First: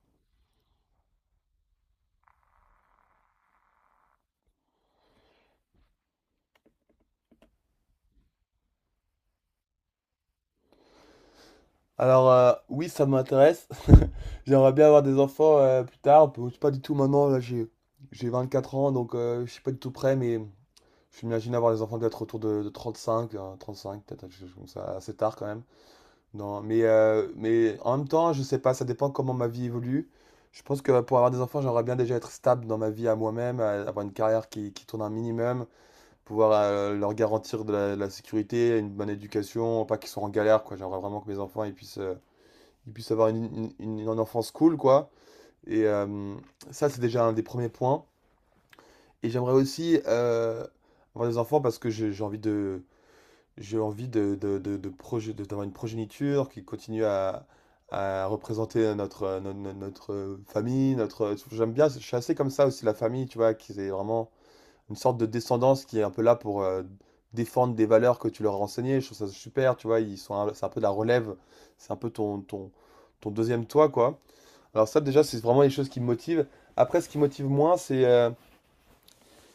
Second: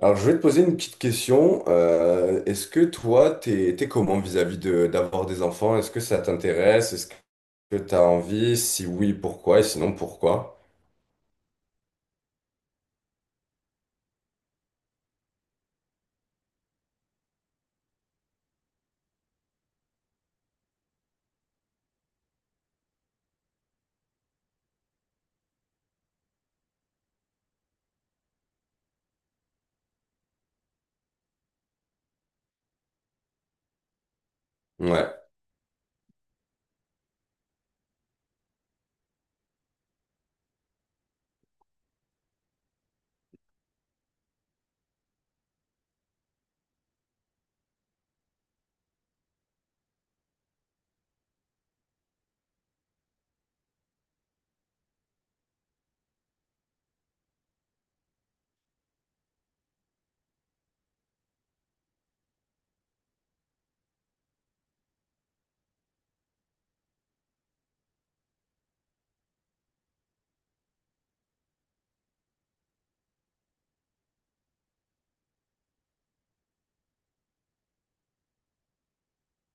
Alors, je vais te poser une petite question. Est-ce que toi, t'es comment vis-à-vis d'avoir des enfants? Est-ce que ça t'intéresse? Est-ce que t'as envie? Si oui, pourquoi? Et sinon, pourquoi? Alors oui, ça m'intéresse. J'aimerais bien avoir des enfants plus tard. Bon, c'est pas du tout maintenant, là j'ai 24 ans, donc je suis pas du tout prêt, mais je m'imagine avoir des enfants peut-être autour de 35, 35, peut-être quelque chose comme ça, assez tard quand même. Non, mais en même temps, je sais pas, ça dépend comment ma vie évolue. Je pense que pour avoir des enfants, j'aimerais bien déjà être stable dans ma vie à moi-même, avoir une carrière qui tourne un Ouais. minimum, pouvoir leur garantir de la sécurité, une bonne éducation, pas qu'ils soient en galère, quoi. J'aimerais vraiment que mes enfants ils puissent avoir une enfance cool, quoi. Et ça, c'est déjà un des premiers points. Et j'aimerais aussi avoir des enfants parce que j'ai envie de, j'ai envie de d'avoir une progéniture qui continue à représenter notre, no- no- notre, famille, notre, j'aime bien, je suis assez comme ça aussi, la famille, tu vois, qu'ils aient vraiment une sorte de descendance qui est un peu là pour défendre des valeurs que tu leur as enseignées, je trouve ça super, tu vois, ils sont, c'est un peu de la relève, c'est un peu ton deuxième toi, quoi. Alors ça, déjà, c'est vraiment les choses qui me motivent. Après, ce qui me motive moins, c'est euh,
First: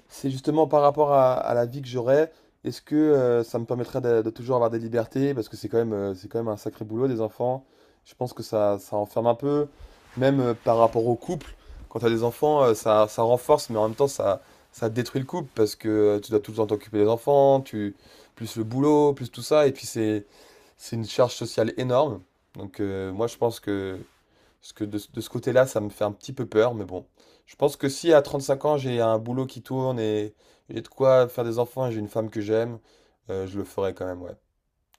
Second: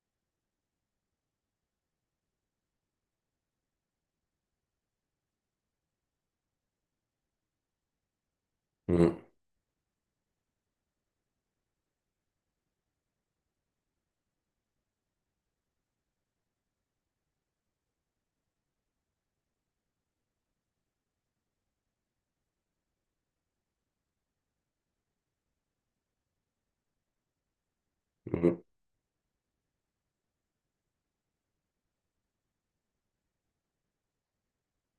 c'est justement par rapport à la vie que j'aurai. Est-ce que ça me permettrait de toujours avoir des libertés? Parce que c'est quand même un sacré boulot des enfants. Je pense que ça enferme Mhm. un peu, même par rapport au couple. Quand tu as des enfants, ça renforce, mais en même temps, ça détruit le couple parce que tu dois tout le temps t'occuper des enfants, plus le boulot, plus tout ça. Et puis c'est une charge sociale énorme. Donc moi, je pense que parce que de ce côté-là, ça me fait un petit peu peur, mais bon. Je pense que si à Mhm. 35 ans, j'ai un boulot qui tourne et j'ai de quoi faire des enfants et j'ai une femme que j'aime, je le ferai quand même, ouais.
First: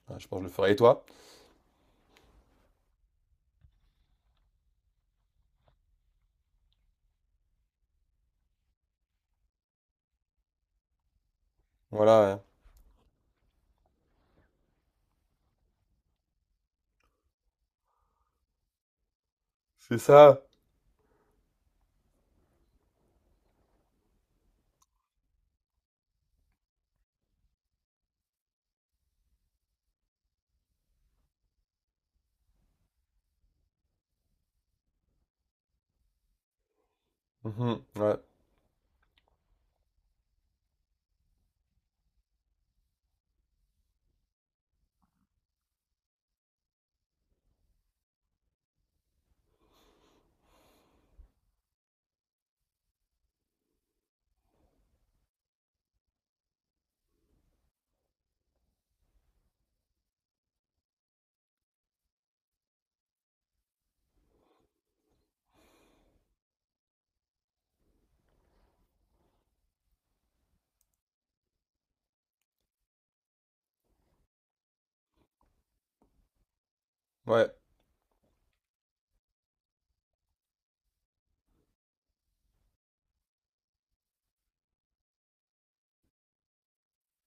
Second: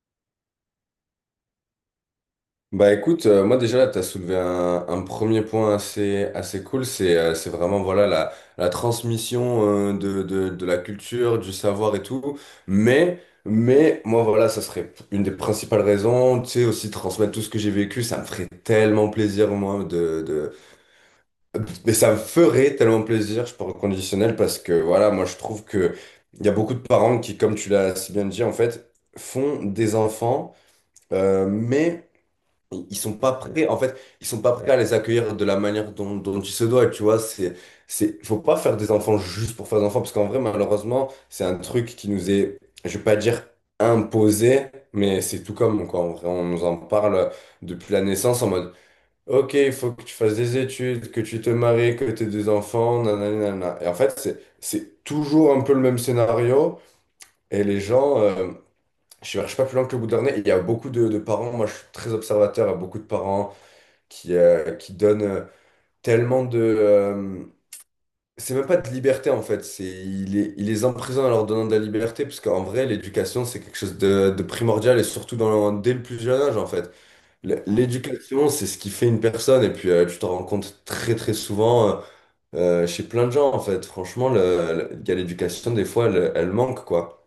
Ouais, je pense que je le ferai. Et toi? Bah écoute, moi déjà là, tu as soulevé un premier point assez, assez cool, c'est vraiment voilà la transmission de la culture, du savoir et Voilà, tout. ouais. Mais moi voilà, ça serait une des principales raisons, tu sais, aussi transmettre tout ce que j'ai vécu, ça me ferait tellement plaisir moi C'est ça. de... Mais ça me ferait tellement plaisir, je parle au conditionnel, parce que voilà, moi je trouve que il y a beaucoup de parents qui, comme tu l'as si bien dit, en fait, font des enfants, mais ils sont pas prêts en fait, ils sont pas prêts à les accueillir de la manière dont, dont il se doit, tu vois. c'est Mhm, ouais, c'est faut pas faire des enfants juste pour faire des enfants, parce qu'en vrai malheureusement c'est un truc qui nous est, je vais pas dire imposé, mais c'est tout comme. Quoi, en vrai on nous en parle depuis la naissance, en mode ok il faut que tu fasses des études, que tu te maries, que tu aies des enfants, nanana nanana. Et en fait c'est toujours un peu le même scénario. Et les gens je cherche pas plus loin que le bout de leur nez. Il y a beaucoup de parents, moi je suis très observateur, il y a beaucoup de parents qui donne tellement de... c'est même pas de liberté en fait, c'est, il les emprisonne en leur donnant de la liberté, parce qu'en vrai, l'éducation, c'est quelque chose de primordial, et surtout dans, dès le plus jeune âge en fait. ouais. L'éducation, c'est ce qui fait une personne, et puis tu t'en rends compte très très souvent chez plein de gens en fait. Franchement, il y a l'éducation, des fois, elle, elle manque quoi.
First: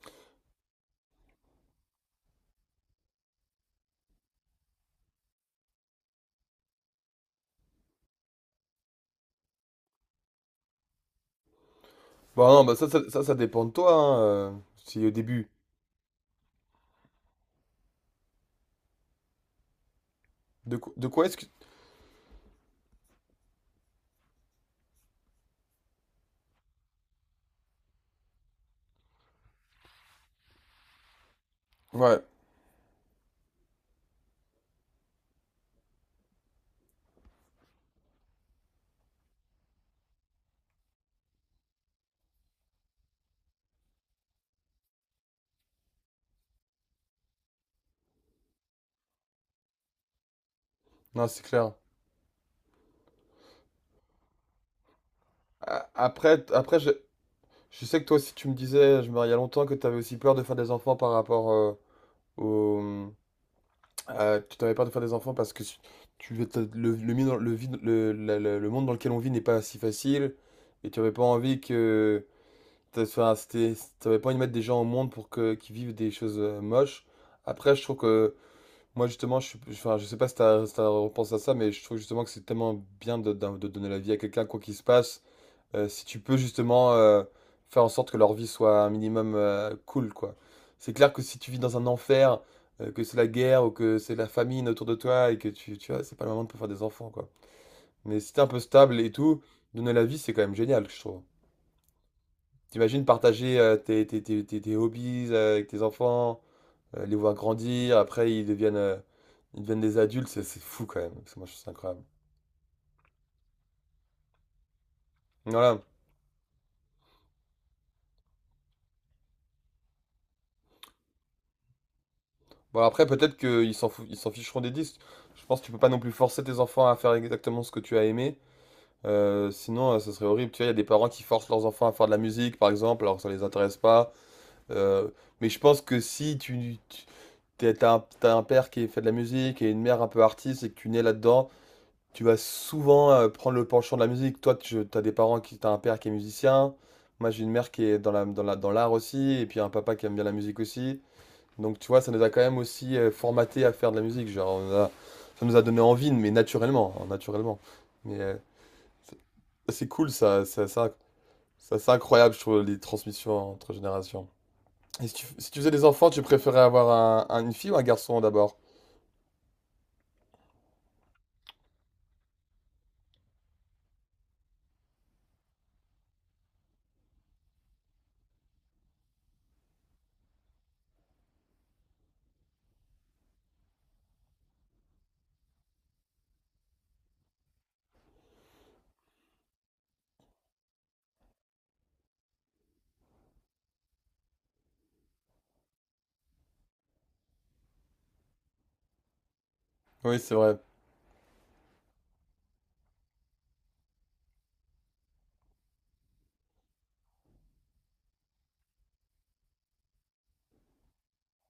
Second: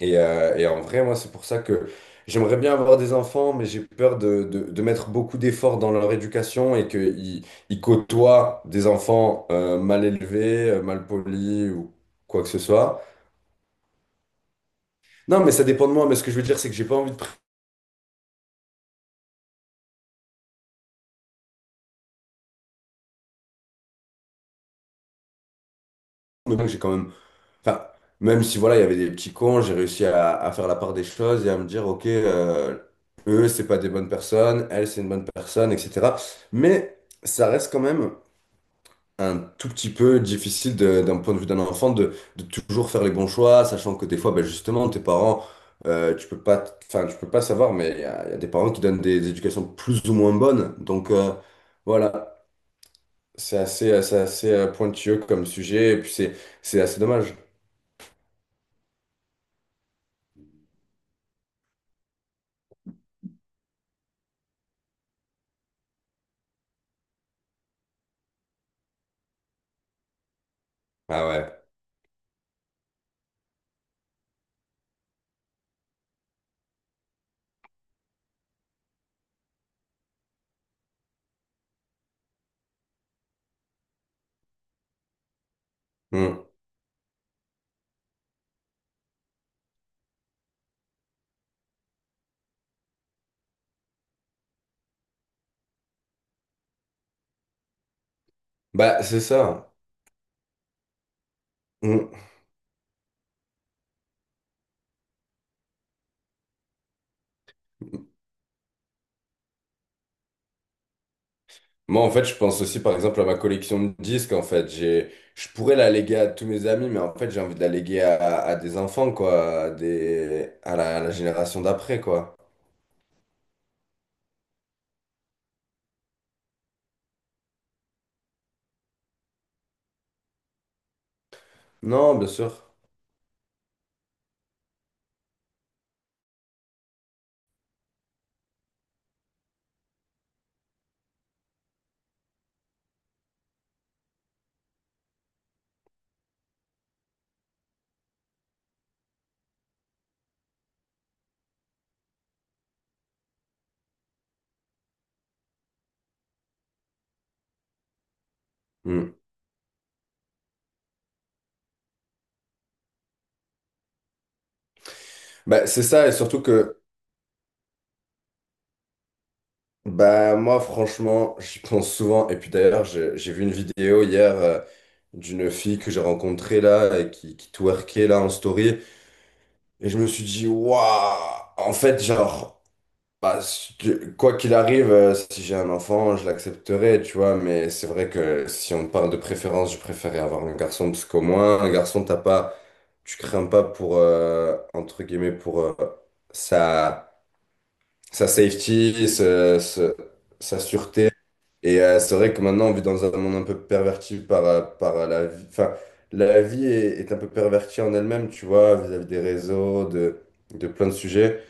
Et en vrai, moi, c'est pour ça que j'aimerais bien avoir des enfants, mais j'ai peur de mettre beaucoup d'efforts dans leur éducation et qu'ils ils côtoient des enfants mal élevés, mal polis ou quoi Bon, que ce non, bah ça, ça, soit. ça, ça dépend de toi, hein, si au Non, début. mais ça dépend de moi. Mais ce que je veux dire, c'est que j'ai pas envie de prendre. De quoi est-ce que... Le j'ai quand même. Enfin, même si voilà, il y avait des petits cons, j'ai réussi à faire la part des choses et à me dire, ok, Ouais, eux, c'est pas des bonnes personnes, elle, c'est une bonne personne, etc. Mais ça reste quand même. Un tout petit peu difficile de- d'un point de vue d'un enfant de toujours faire les bons choix, sachant que des fois, ben justement, tes parents, tu peux pas, enfin, tu peux pas savoir, mais il y a des parents qui donnent des éducations plus ou moins bonnes. Donc non, c'est clair. voilà, c'est assez pointilleux comme A- sujet, et puis Après, t- après c'est je, assez dommage. je sais que toi aussi, tu me disais, je me il y a longtemps, que tu avais aussi peur de faire des enfants par rapport au... Tu t'avais peur de faire des enfants parce que tu, t'as- le, mi- le, vide- le, le monde dans lequel on vit n'est pas si facile et tu avais pas Ah envie ouais. que. Enfin, t'avais pas envie de mettre des gens au monde pour qu'ils vivent des choses moches. Après, je trouve que. Moi, justement, enfin, je sais pas si tu as, repensé à ça, mais je trouve justement que c'est tellement bien de donner la vie à quelqu'un, quoi qu'il se passe. Si tu peux Hmm. justement faire en sorte que leur vie soit un minimum cool, quoi. C'est clair que si tu vis dans un enfer, que c'est la guerre ou que c'est la famine autour de toi et que tu vois, c'est pas le moment de pouvoir faire des enfants, quoi. Mais si t'es un peu stable Bah et c'est tout, ça. donner la vie, c'est quand même génial, je trouve. Mmh. T'imagines partager tes hobbies avec tes enfants, les voir grandir, après ils deviennent des adultes, c'est fou quand même, parce que moi je trouve ça incroyable. Moi, en fait, je pense aussi, par exemple, à ma collection de disques. En fait, j'ai, je pourrais Voilà. la léguer à tous mes amis, mais en fait, j'ai envie de la léguer à des enfants, quoi, à des, à la génération d'après, quoi. Bon, après, peut-être qu'ils s'en fou- ils s'en ficheront des disques. Je pense que tu peux pas non plus forcer tes enfants à faire exactement ce que tu as aimé. Sinon, ça serait horrible. Tu vois, il y a des parents qui forcent leurs enfants à faire de Non, la bien sûr. musique, par exemple, alors que ça les intéresse pas. Euh, mais je pense que si tu t'as un père qui fait de la musique et une mère un peu artiste et que tu nais là-dedans, tu vas souvent prendre le penchant de la musique. Toi, tu as des parents t'as un père qui est musicien. Moi, j'ai une mère qui est dans l'art aussi, et puis un papa qui aime bien la musique aussi. Donc tu vois, ça nous a quand même aussi formaté à faire de la musique. Genre, ça nous a donné envie, mais naturellement, hein, naturellement. Mais Hmm. c'est c'est cool, ça, c'est incroyable, je trouve, les transmissions entre générations. Et si tu Bah, faisais c'est des ça, enfants, et tu surtout préférais que, avoir une fille ou un garçon d'abord? bah, moi, franchement, j'y pense souvent. Et puis d'ailleurs, j'ai vu une vidéo hier d'une fille que j'ai rencontrée là, et qui twerkait là en story. Et je me suis dit, waouh, en fait, genre. Bah, si tu- quoi qu'il arrive, si j'ai un enfant, je l'accepterai, tu vois, mais c'est vrai que si on parle de préférence, je préférais avoir un garçon, parce qu'au moins, un garçon, t'as pas, tu crains pas pour, entre guillemets, pour sa, sa safety, Oui, c'est vrai. sa sûreté. Et c'est vrai que maintenant, on vit dans un monde un peu perverti par, par la vie, enfin, la vie est, est un peu pervertie en elle-même, tu vois, vis-à-vis des réseaux, de plein de sujets.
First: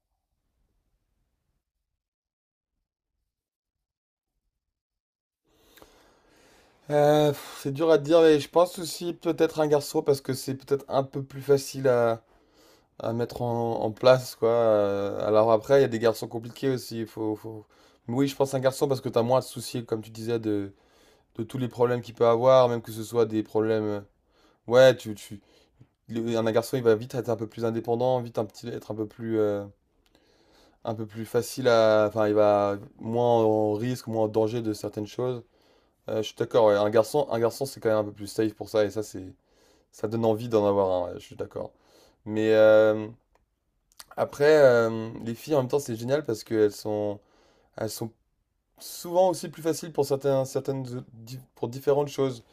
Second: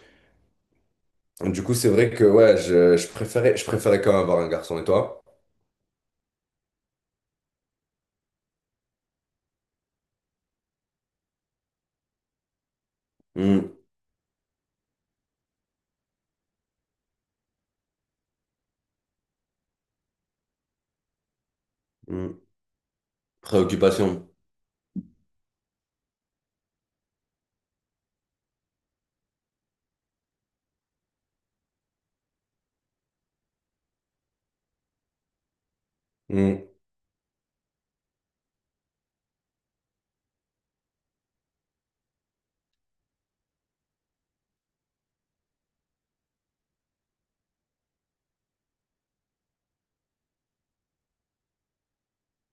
Du coup, c'est vrai que ouais, je préférais quand même avoir un garçon. Et toi? C'est dur à dire, mais je pense aussi peut-être un garçon parce que c'est peut-être un peu plus facile à mettre Hmm, en place, quoi. Alors après, il y a des garçons compliqués aussi. Il faut... Mais oui, je pense un garçon parce que t'as moins à te soucier, comme tu disais, de tous les problèmes qu'il peut hmm. avoir, même que ce soit des problèmes. Préoccupation. Ouais, un garçon, il va vite être un peu plus indépendant, vite être un peu plus, un peu plus, facile à. Enfin, il va moins en risque, moins en danger de certaines choses. Je suis Hmm, d'accord, ouais. Un garçon, c'est quand même un peu plus safe pour ça, et ça, ça donne envie d'en avoir un, ouais, je suis d'accord. Mais Après, les filles, en même temps, c'est génial parce qu'elles sont, elles sont souvent aussi plus faciles pour certains, certaines, di- pour différentes choses.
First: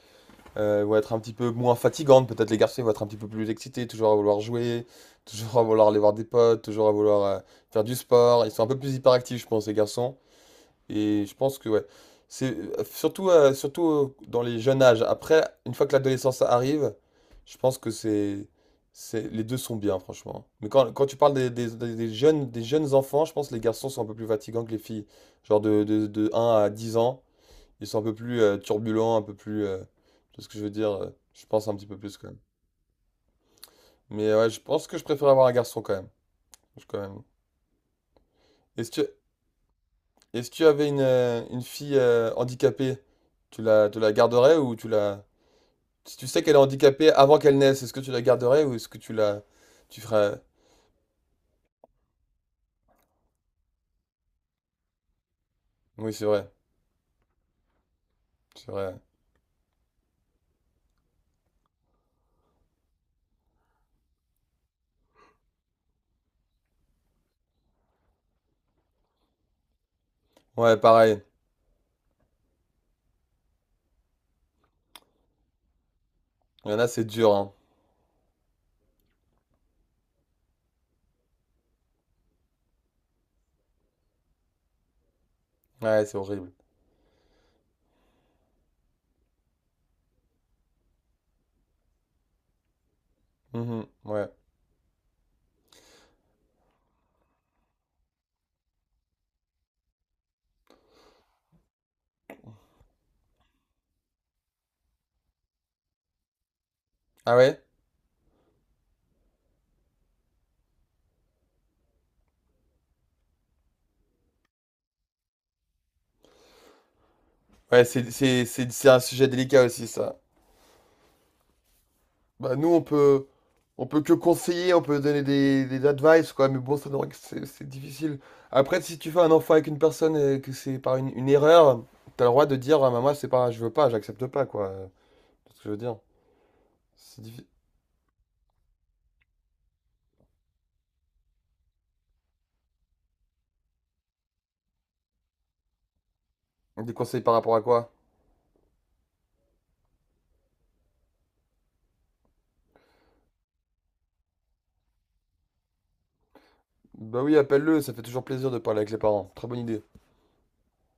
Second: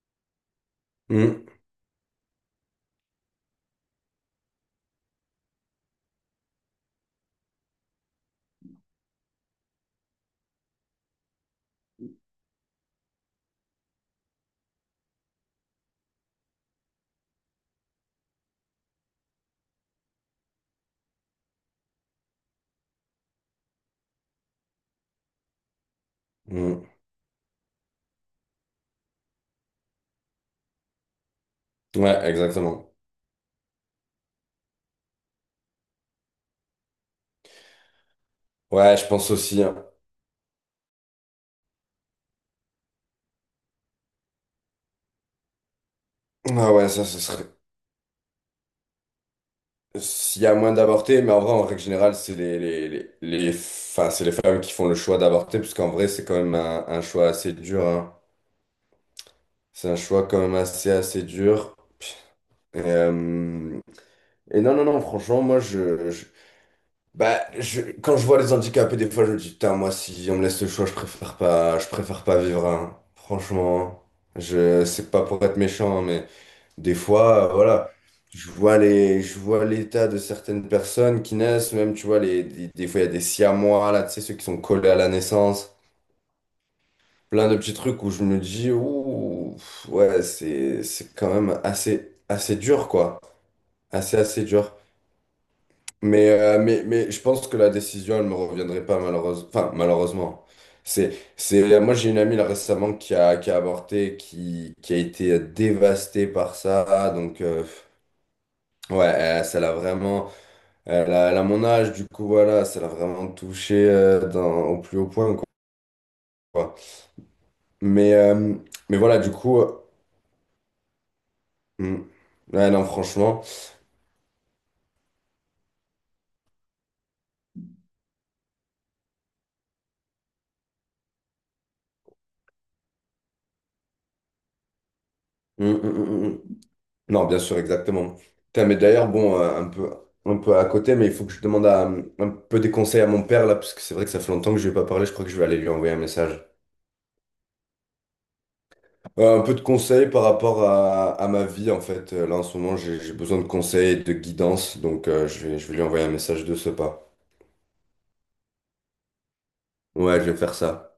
Elles vont être un petit hmm, peu moins fatigantes, peut-être les garçons ils vont être un petit peu plus excités, toujours à vouloir jouer, toujours à vouloir aller voir des potes, toujours à vouloir faire du sport. Ils sont un peu plus hyperactifs, je pense, les garçons. Et je pense que ouais, c'est surtout dans les jeunes âges. Après, une fois que l'adolescence arrive, je pense que c'est les deux sont bien franchement. Mais quand tu parles des jeunes enfants, je pense que les garçons sont un peu plus fatigants que les filles. Genre de un à hmm. dix ans, ils sont un peu plus turbulents, un peu plus tu vois ce que je veux dire, je pense un petit peu plus Ouais, quand même. exactement. Mais ouais, je pense que je préfère avoir un garçon quand même. Quand même. Et si Ouais, tu, je pense aussi, hein. Et si tu avais une fille handicapée, tu la garderais ou tu la... Si tu sais qu'elle est Ah ouais, ça, handicapée ce avant serait. qu'elle naisse, est-ce que tu la garderais ou est-ce que tu la... Tu ferais... S'il y a moins d'avortés, mais en vrai, en règle générale, c'est les- enfin, c'est les femmes qui font le choix d'avorter, parce qu'en vrai, Oui, c'est c'est quand vrai. même un choix assez dur, hein. C'est vrai. C'est un choix quand même assez, assez dur. Et, euh, et non, non, non, franchement, moi, je, bah, je- quand je vois les handicapés, des fois, je me dis, putain, moi, si on me laisse le Ouais, choix, pareil. Je préfère pas vivre, hein. Franchement, je, c'est pas pour être méchant, hein, mais Il y en a, des c'est dur, fois, hein. Voilà, je vois les, je vois l'état de certaines personnes qui naissent, même, tu vois, les, des fois, il y a des siamois, là, tu sais, ceux qui sont collés à la naissance, Ouais, c'est horrible. plein de petits trucs où je me dis, ouh, ouais, c'est quand même assez, assez dur, quoi. Mhm, Assez, ouais. assez dur. Mais je pense que la décision, elle me reviendrait pas malheureusement. Enfin, malheureusement. C'est... Moi, j'ai une amie là, récemment qui a avorté, qui a été dévastée par ça. Ah Donc, ouais? Ouais, elle- ça l'a vraiment... Elle a, elle a mon âge, du coup, voilà, ça l'a vraiment touché dans- au plus haut point, quoi. Ouais, c'est, Mais, c'est, euh, c'est, c'est mais un voilà, sujet du coup... délicat aussi, ça. hmm. Bah, nous, Ouais, on non, peut, franchement. on peut que conseiller, on peut donner des advice, quoi, mais bon, ça, c'est difficile. Après, si tu fais un enfant avec une personne et que c'est par une erreur, t'as le droit de dire, ah, maman, c'est pas, je veux pas, j'accepte pas, quoi. C'est ce que je Hmm, veux hmm, dire. hmm, hmm. C'est Non, bien difficile. sûr, exactement. Putain, mais d'ailleurs, bon, un peu à côté, mais il faut que je demande à- un peu des conseils à mon père, là, parce que c'est vrai que ça fait longtemps que je lui ai pas parlé, je crois que je vais aller lui envoyer un message. Des conseils par rapport à quoi? Un peu de conseils par rapport à ma vie, en fait. Là, en ce moment, j'ai besoin de conseils, et de guidance, donc je vais lui envoyer un message de ce pas. Bah oui, appelle-le, ça fait toujours plaisir de parler avec les parents. Très bonne idée. Ouais, je vais faire ça.